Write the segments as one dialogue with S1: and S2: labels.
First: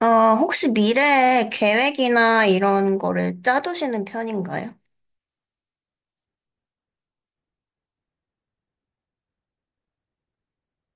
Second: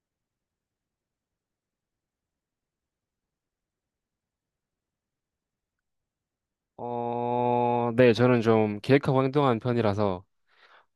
S1: 어, 혹시 미래에 계획이나 이런 거를 짜두시는 편인가요?
S2: 네, 저는 좀 계획하고 행동하는 편이라서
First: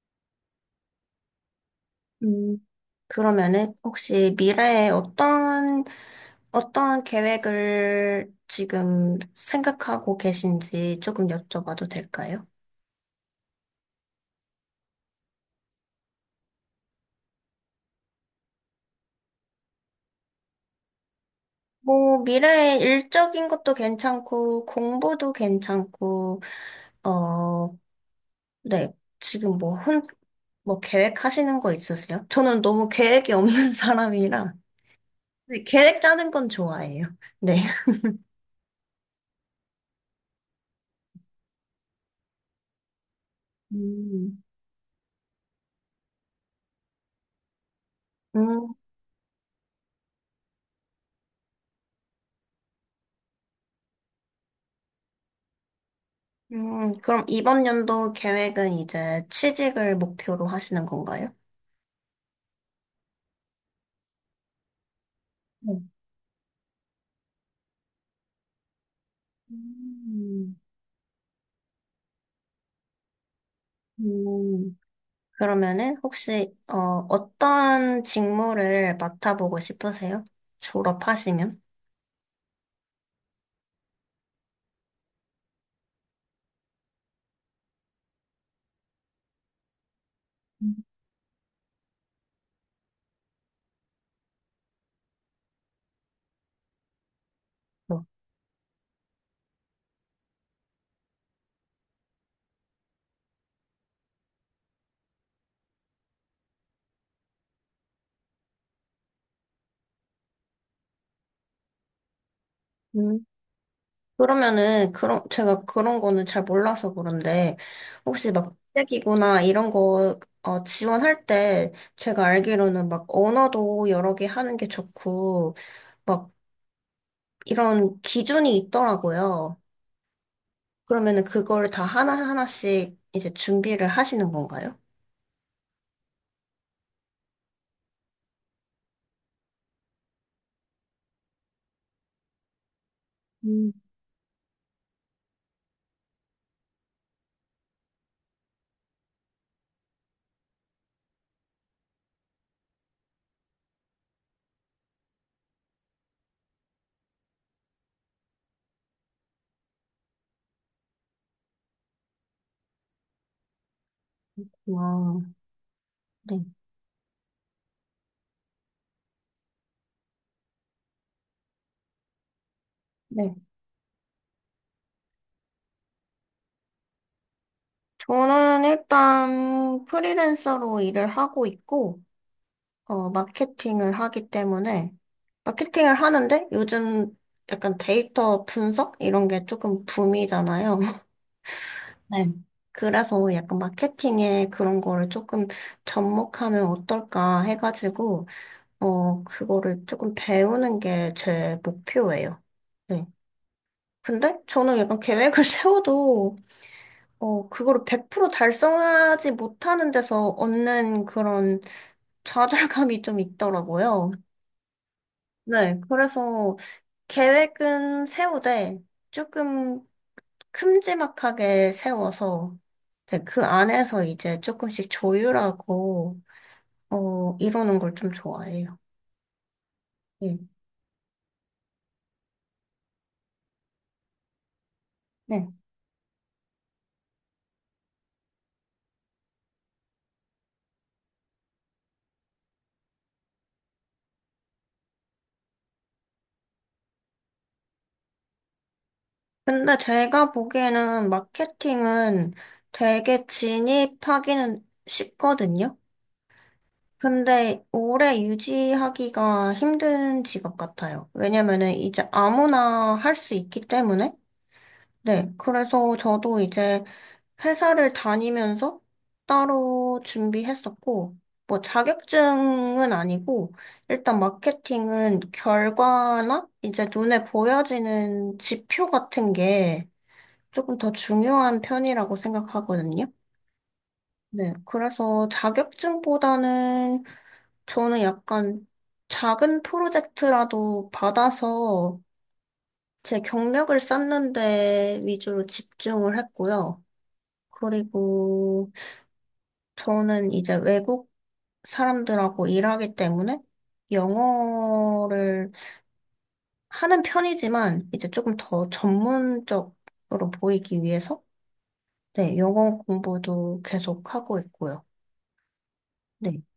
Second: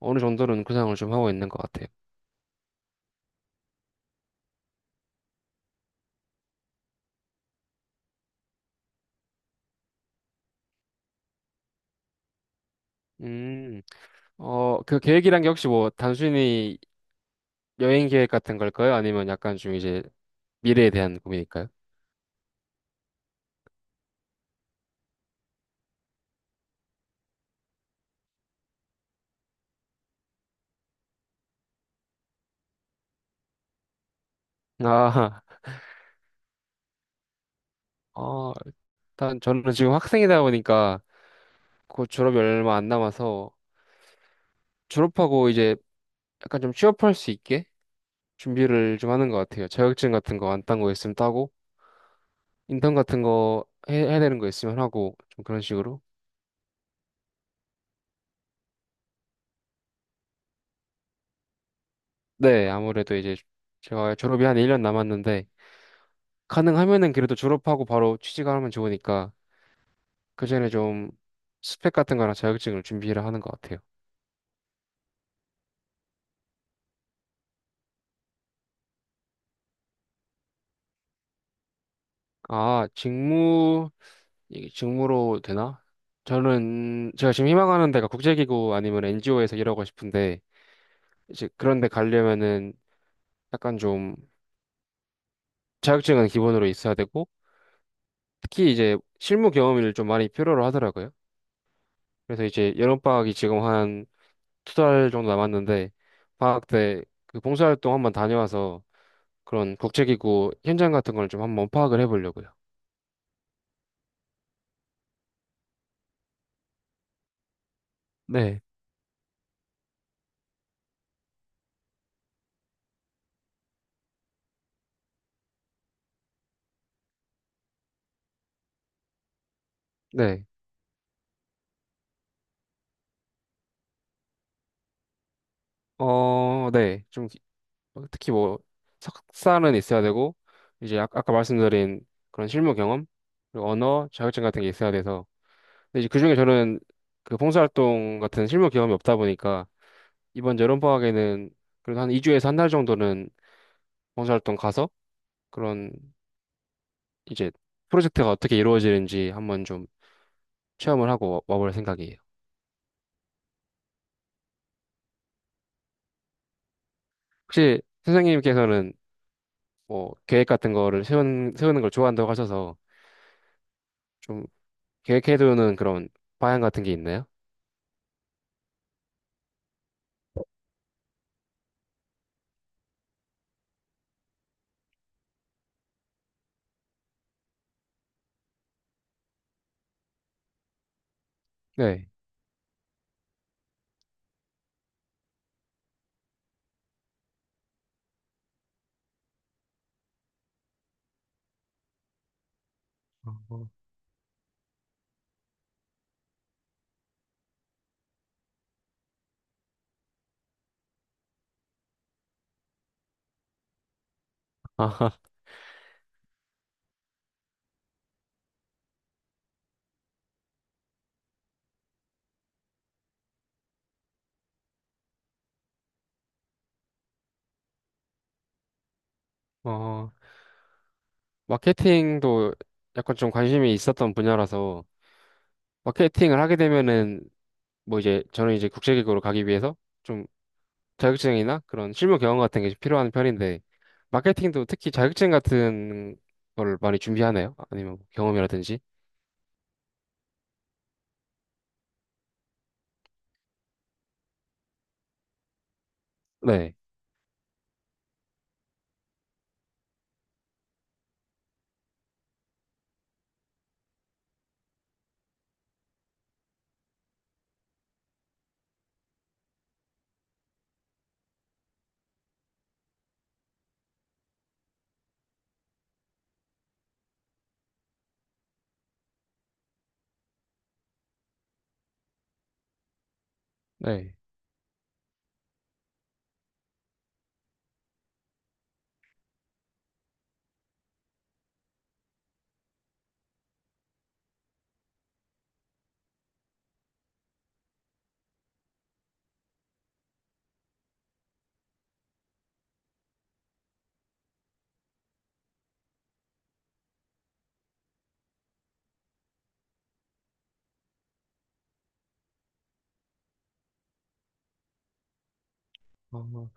S2: 어느 정도는 구상을 좀 하고 있는 것 같아요.
S1: 음, 그러면은 혹시 미래에 어떤 계획을 지금 생각하고 계신지 조금 여쭤봐도 될까요?
S2: 음, 그 계획이란 게 혹시 뭐 단순히 여행 계획 같은 걸까요? 아니면 약간 좀 이제 미래에 대한 고민일까요?
S1: 뭐, 미래에 일적인 것도 괜찮고, 공부도 괜찮고, 어, 네. 지금 뭐 계획하시는 거 있으세요? 저는 너무 계획이 없는 사람이라,
S2: 아,
S1: 네, 계획 짜는 건 좋아해요. 네.
S2: 어, 일단 저는 지금 학생이다 보니까 곧 졸업이 얼마 안 남아서
S1: 음.
S2: 졸업하고 이제 약간 좀 취업할 수 있게
S1: 음,
S2: 준비를 좀 하는 것 같아요. 자격증 같은 거 안 딴 거 있으면 따고, 인턴 같은 거 해야 되는 거 있으면 하고, 좀 그런 식으로.
S1: 그럼 이번 연도 계획은 이제 취직을 목표로 하시는 건가요?
S2: 네, 아무래도 이제 제가 졸업이 한 1년 남았는데
S1: 네.
S2: 가능하면은 그래도 졸업하고 바로 취직을 하면 좋으니까 그
S1: 음.
S2: 전에 좀 스펙 같은 거랑 자격증을 준비를 하는 것 같아요.
S1: 음. 그러면은 혹시 어떤 직무를 맡아보고 싶으세요? 졸업하시면?
S2: 아, 직무 이게 직무로 되나? 저는 제가 지금 희망하는 데가 국제기구 아니면 NGO에서 일하고 싶은데
S1: 음.
S2: 이제 그런 데 가려면은 약간 좀 자격증은 기본으로 있어야 되고
S1: 어.
S2: 특히 이제 실무 경험을 좀 많이 필요로 하더라고요. 그래서 이제 여름방학이 지금 두 달 정도 남았는데 방학 때 그 봉사활동 한번 다녀와서 그런 국제기구 현장 같은 걸 좀 한번 파악을 해보려고요.
S1: 음. 그러면은 그런 제가 그런 거는 잘 몰라서 그런데 혹시 막
S2: 네.
S1: 국제기구나 이런 거 지원할 때 제가 알기로는 막 언어도 여러 개 하는 게 좋고 이런 기준이 있더라고요.
S2: 네.
S1: 그러면은 그거를 다 하나하나씩 이제 준비를 하시는 건가요?
S2: 어, 네. 좀 특히 뭐 석사는 있어야 되고 이제 아까 말씀드린 그런 실무 경험 그리고
S1: 음,
S2: 언어 자격증 같은 게 있어야 돼서 근데 이제 그중에 저는 그 봉사활동 같은 실무 경험이 없다 보니까 이번 여름 방학에는 그래도 한 2주에서 한 달 정도는 봉사활동 가서 그런 이제 프로젝트가 어떻게 이루어지는지 한번 좀 체험을 하고 볼 생각이에요.
S1: 와, 네.
S2: 혹시 선생님께서는 뭐 계획 같은 거를 세우는 걸 좋아한다고 하셔서
S1: 네.
S2: 좀 계획해두는 그런 방향 같은 게 있나요?
S1: 저는 일단 프리랜서로 일을 하고 있고, 어, 마케팅을 하기 때문에, 마케팅을 하는데 요즘 약간 데이터 분석? 이런 게 조금 붐이잖아요.
S2: 네.
S1: 네. 그래서 약간 마케팅에 그런 거를 조금 접목하면 어떨까 해가지고, 그거를 조금 배우는 게 제 목표예요. 네.
S2: 어,
S1: 근데 저는 약간 계획을 세워도, 그거를 100% 달성하지 못하는 데서 얻는 그런 좌절감이 좀 있더라고요.
S2: 아하.
S1: 네. 그래서 계획은 세우되 조금 큼지막하게 세워서, 네, 그 안에서 이제 조금씩 조율하고, 이러는 걸 좀 좋아해요.
S2: 어,
S1: 예.
S2: 마케팅도 약간 좀 관심이 있었던 분야라서
S1: 네.
S2: 마케팅을 하게 되면은 뭐 이제 저는 이제 국제기구로 가기 위해서 좀 자격증이나 그런 실무 경험 같은 게 필요한 편인데 마케팅도 특히 자격증 같은 걸 많이 준비하나요? 아니면 뭐 경험이라든지?
S1: 근데 제가 보기에는 마케팅은 되게 진입하기는 쉽거든요.
S2: 네.
S1: 근데 오래 유지하기가 힘든 직업 같아요. 왜냐면은 이제 아무나 할 수 있기 때문에. 네. 그래서 저도 이제 회사를 다니면서 따로 준비했었고, 뭐 자격증은 아니고, 일단 마케팅은 결과나 이제 눈에 보여지는 지표 같은 게 조금 더 중요한 편이라고 생각하거든요.
S2: 네.
S1: 네, 그래서 자격증보다는 저는 약간 작은 프로젝트라도 받아서 제 경력을 쌓는 데 위주로 집중을 했고요. 그리고 저는 이제 외국 사람들하고 일하기 때문에 영어를 하는 편이지만 이제 조금 더 전문적으로 보이기 위해서, 네, 영어 공부도 계속 하고 있고요. 네.
S2: 어.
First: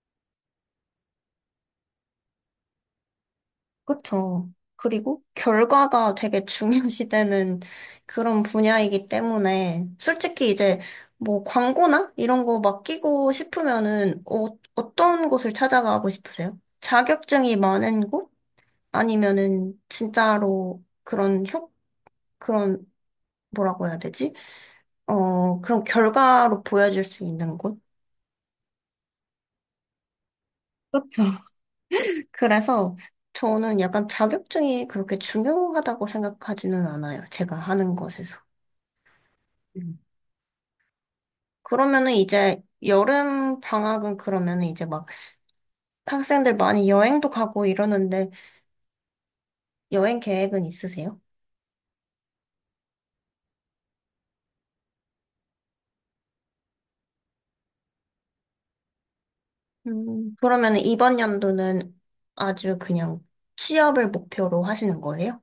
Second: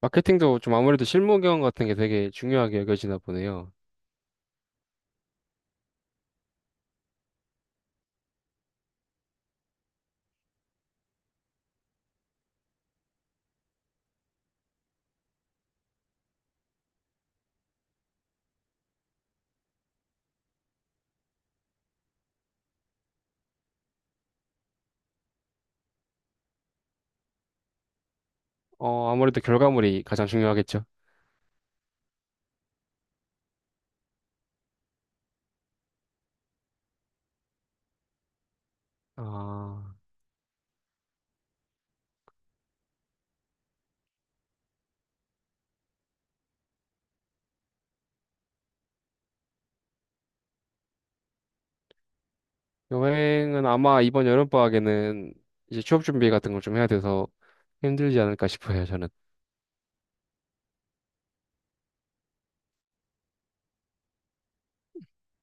S2: 마케팅도 좀 아무래도 실무 경험 같은 게 되게 중요하게 여겨지나 보네요.
S1: 그쵸. 그리고 결과가 되게 중요시되는 그런 분야이기 때문에 솔직히 이제 뭐 광고나 이런 거 맡기고 싶으면은 어떤 곳을 찾아가고 싶으세요? 자격증이 많은 곳? 아니면은 진짜로 그런, 뭐라고 해야 되지? 그런 결과로 보여줄 수 있는 곳?
S2: 아무래도 결과물이 가장 중요하겠죠.
S1: 그렇죠. 그래서 저는 약간 자격증이 그렇게 중요하다고 생각하지는 않아요. 제가 하는 것에서.
S2: 아,
S1: 그러면은 이제 여름 방학은 그러면은 이제 막 학생들 많이 여행도 가고 이러는데 여행 계획은 있으세요?
S2: 여행은 아마 이번 여름방학에는 이제 취업 준비 같은 걸 좀 해야 돼서 힘들지 않을까 싶어요, 저는.
S1: 음. 그러면은 이번 연도는 아주 그냥 취업을 목표로 하시는 거예요?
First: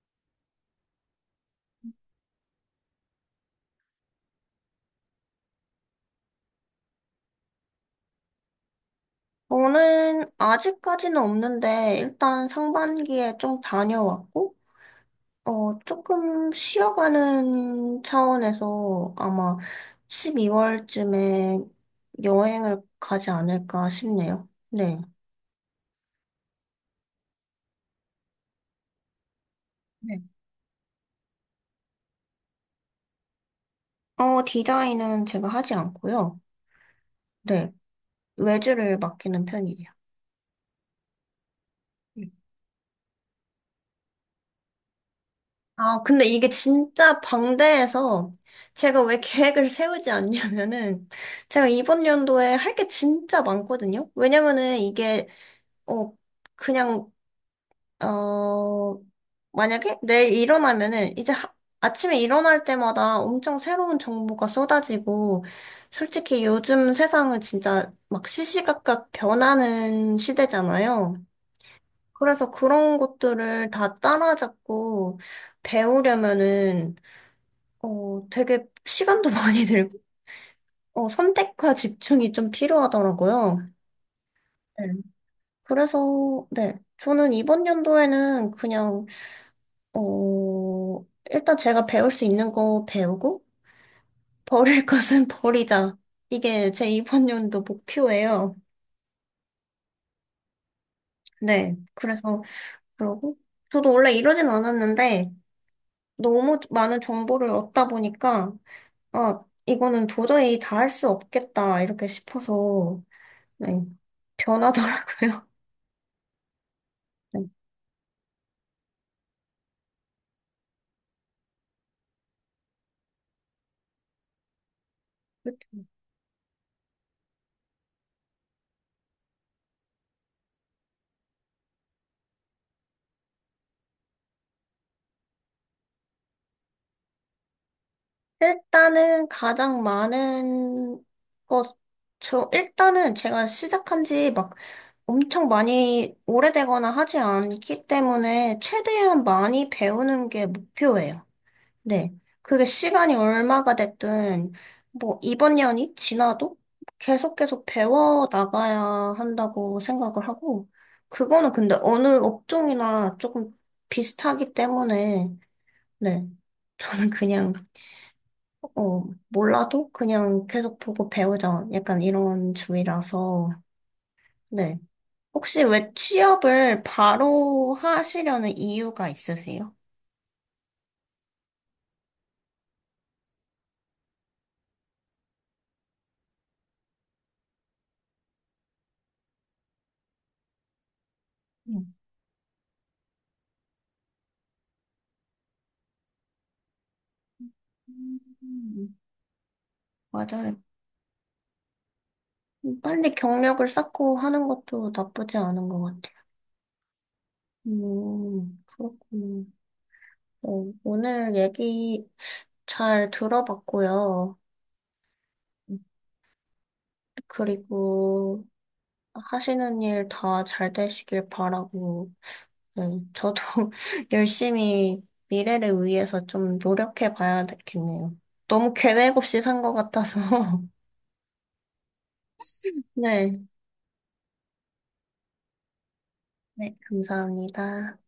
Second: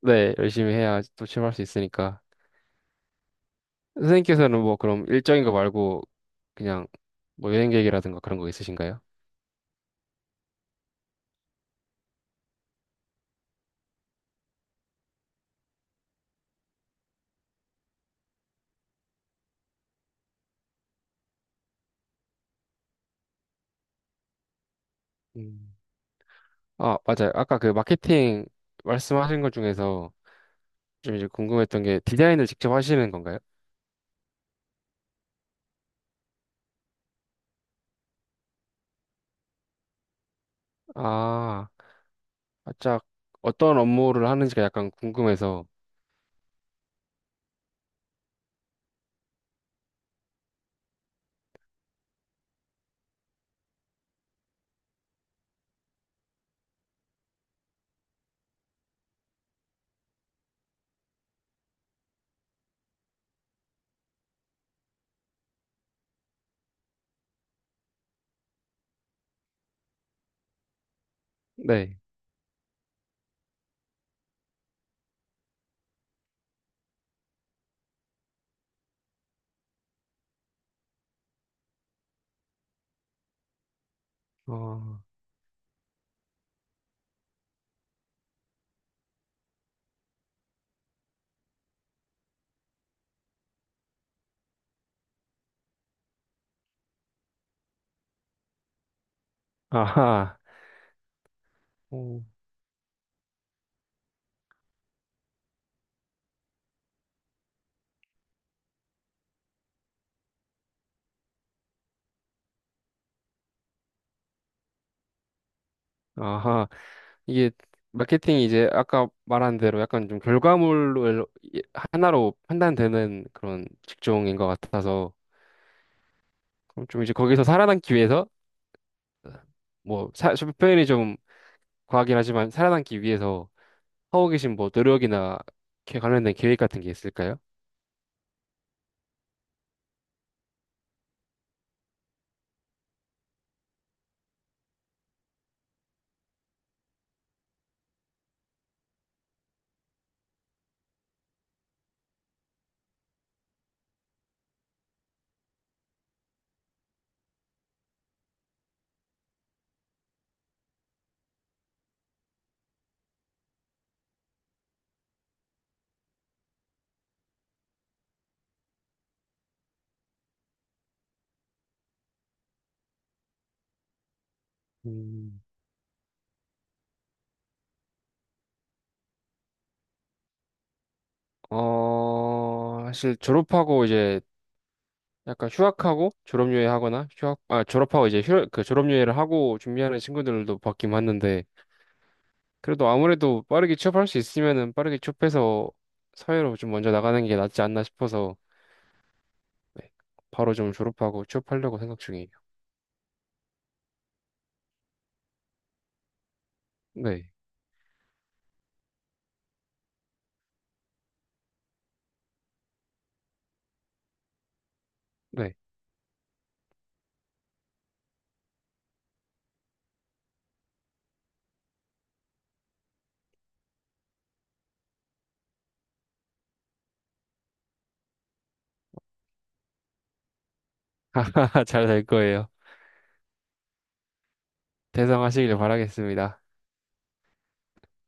S2: 네, 열심히 해야 또 취업할 수 있으니까. 선생님께서는 뭐 그럼 일정인 거 말고 그냥 뭐 여행 계획이라든가 그런 거 있으신가요?
S1: 저는 아직까지는 없는데 일단 상반기에 좀 다녀왔고, 어, 조금 쉬어가는 차원에서 아마 12월쯤에 여행을 가지 않을까 싶네요. 네.
S2: 음. 아, 맞아요. 아까 그 마케팅 말씀하신 것 중에서 좀 이제 궁금했던 게 디자인을 직접 하시는 건가요?
S1: 어, 디자인은 제가 하지 않고요. 네, 외주를 맡기는 편이에요.
S2: 아.
S1: 음.
S2: 살짝 어떤 업무를 하는지가 약간 궁금해서.
S1: 아, 근데 이게 진짜 방대해서 제가 왜 계획을 세우지 않냐면은 제가 이번 연도에 할 게 진짜 많거든요. 왜냐면은 이게 어 그냥 어 만약에 내일 일어나면은 아침에 일어날 때마다 엄청 새로운 정보가 쏟아지고 솔직히 요즘 세상은 진짜 막 시시각각 변하는 시대잖아요.
S2: 네.
S1: 그래서 그런 것들을 다 따라잡고 배우려면은, 되게 시간도 많이 들고, 선택과 집중이 좀 필요하더라고요. 네.
S2: 어,
S1: 그래서, 네. 저는 이번 연도에는 그냥, 일단 제가 배울 수 있는 거 배우고, 버릴 것은 버리자. 이게 제 이번 연도 목표예요.
S2: 아하.
S1: 네.
S2: 오.
S1: 그래서, 그러고, 저도 원래 이러진 않았는데, 너무 많은 정보를 얻다 보니까, 아, 이거는 도저히 다 할 수 없겠다, 이렇게 싶어서, 네, 변하더라고요.
S2: 아하. 이게 마케팅이 이제 아까 말한 대로 약간 좀 결과물을 하나로 판단되는 그런 직종인 것 같아서
S1: 네.
S2: 그럼 좀 이제 거기서 살아남기 위해서 뭐 좀 표현이 좀 과하긴 하지만 살아남기 위해서 하고 계신 뭐 노력이나 이렇게 관련된 계획 같은 게 있을까요?
S1: 일단은 가장 많은 것, 저, 일단은 제가 시작한 지 막 엄청 많이 오래되거나 하지 않기 때문에 최대한 많이 배우는 게 목표예요. 네. 그게 시간이 얼마가 됐든, 뭐, 이번 년이 지나도 계속 배워 나가야 한다고 생각을 하고, 그거는 근데 어느 업종이나 조금 비슷하기 때문에, 네. 저는 그냥, 어, 몰라도 그냥 계속 보고 배우자. 약간 이런 주의라서, 네.
S2: 음.
S1: 혹시 왜 취업을 바로 하시려는 이유가 있으세요?
S2: 사실 졸업하고 이제 약간 휴학하고 졸업여행 하거나 휴학 아 졸업하고 이제 그 졸업여행을 하고 준비하는 친구들도 봤긴 봤는데
S1: 음.
S2: 그래도 아무래도 빠르게 취업할 수 있으면은 빠르게 취업해서 사회로 좀 먼저 나가는 게 낫지 않나 싶어서
S1: 음.
S2: 네, 바로
S1: 맞아요.
S2: 좀 졸업하고 취업하려고 생각 중이에요.
S1: 빨리 경력을 쌓고 하는 것도 나쁘지 않은 것 같아.
S2: 네,
S1: 그렇군요. 어, 오늘 얘기 잘 들어봤고요.
S2: 네,
S1: 그리고 하시는 일 다 잘 되시길 바라고, 네, 저도 열심히 미래를 위해서 좀 노력해 봐야 되겠네요. 너무 계획 없이 산 것 같아서.
S2: 잘 될 거예요.
S1: 네,
S2: 대성하시길 바라겠습니다.
S1: 네, 감사합니다.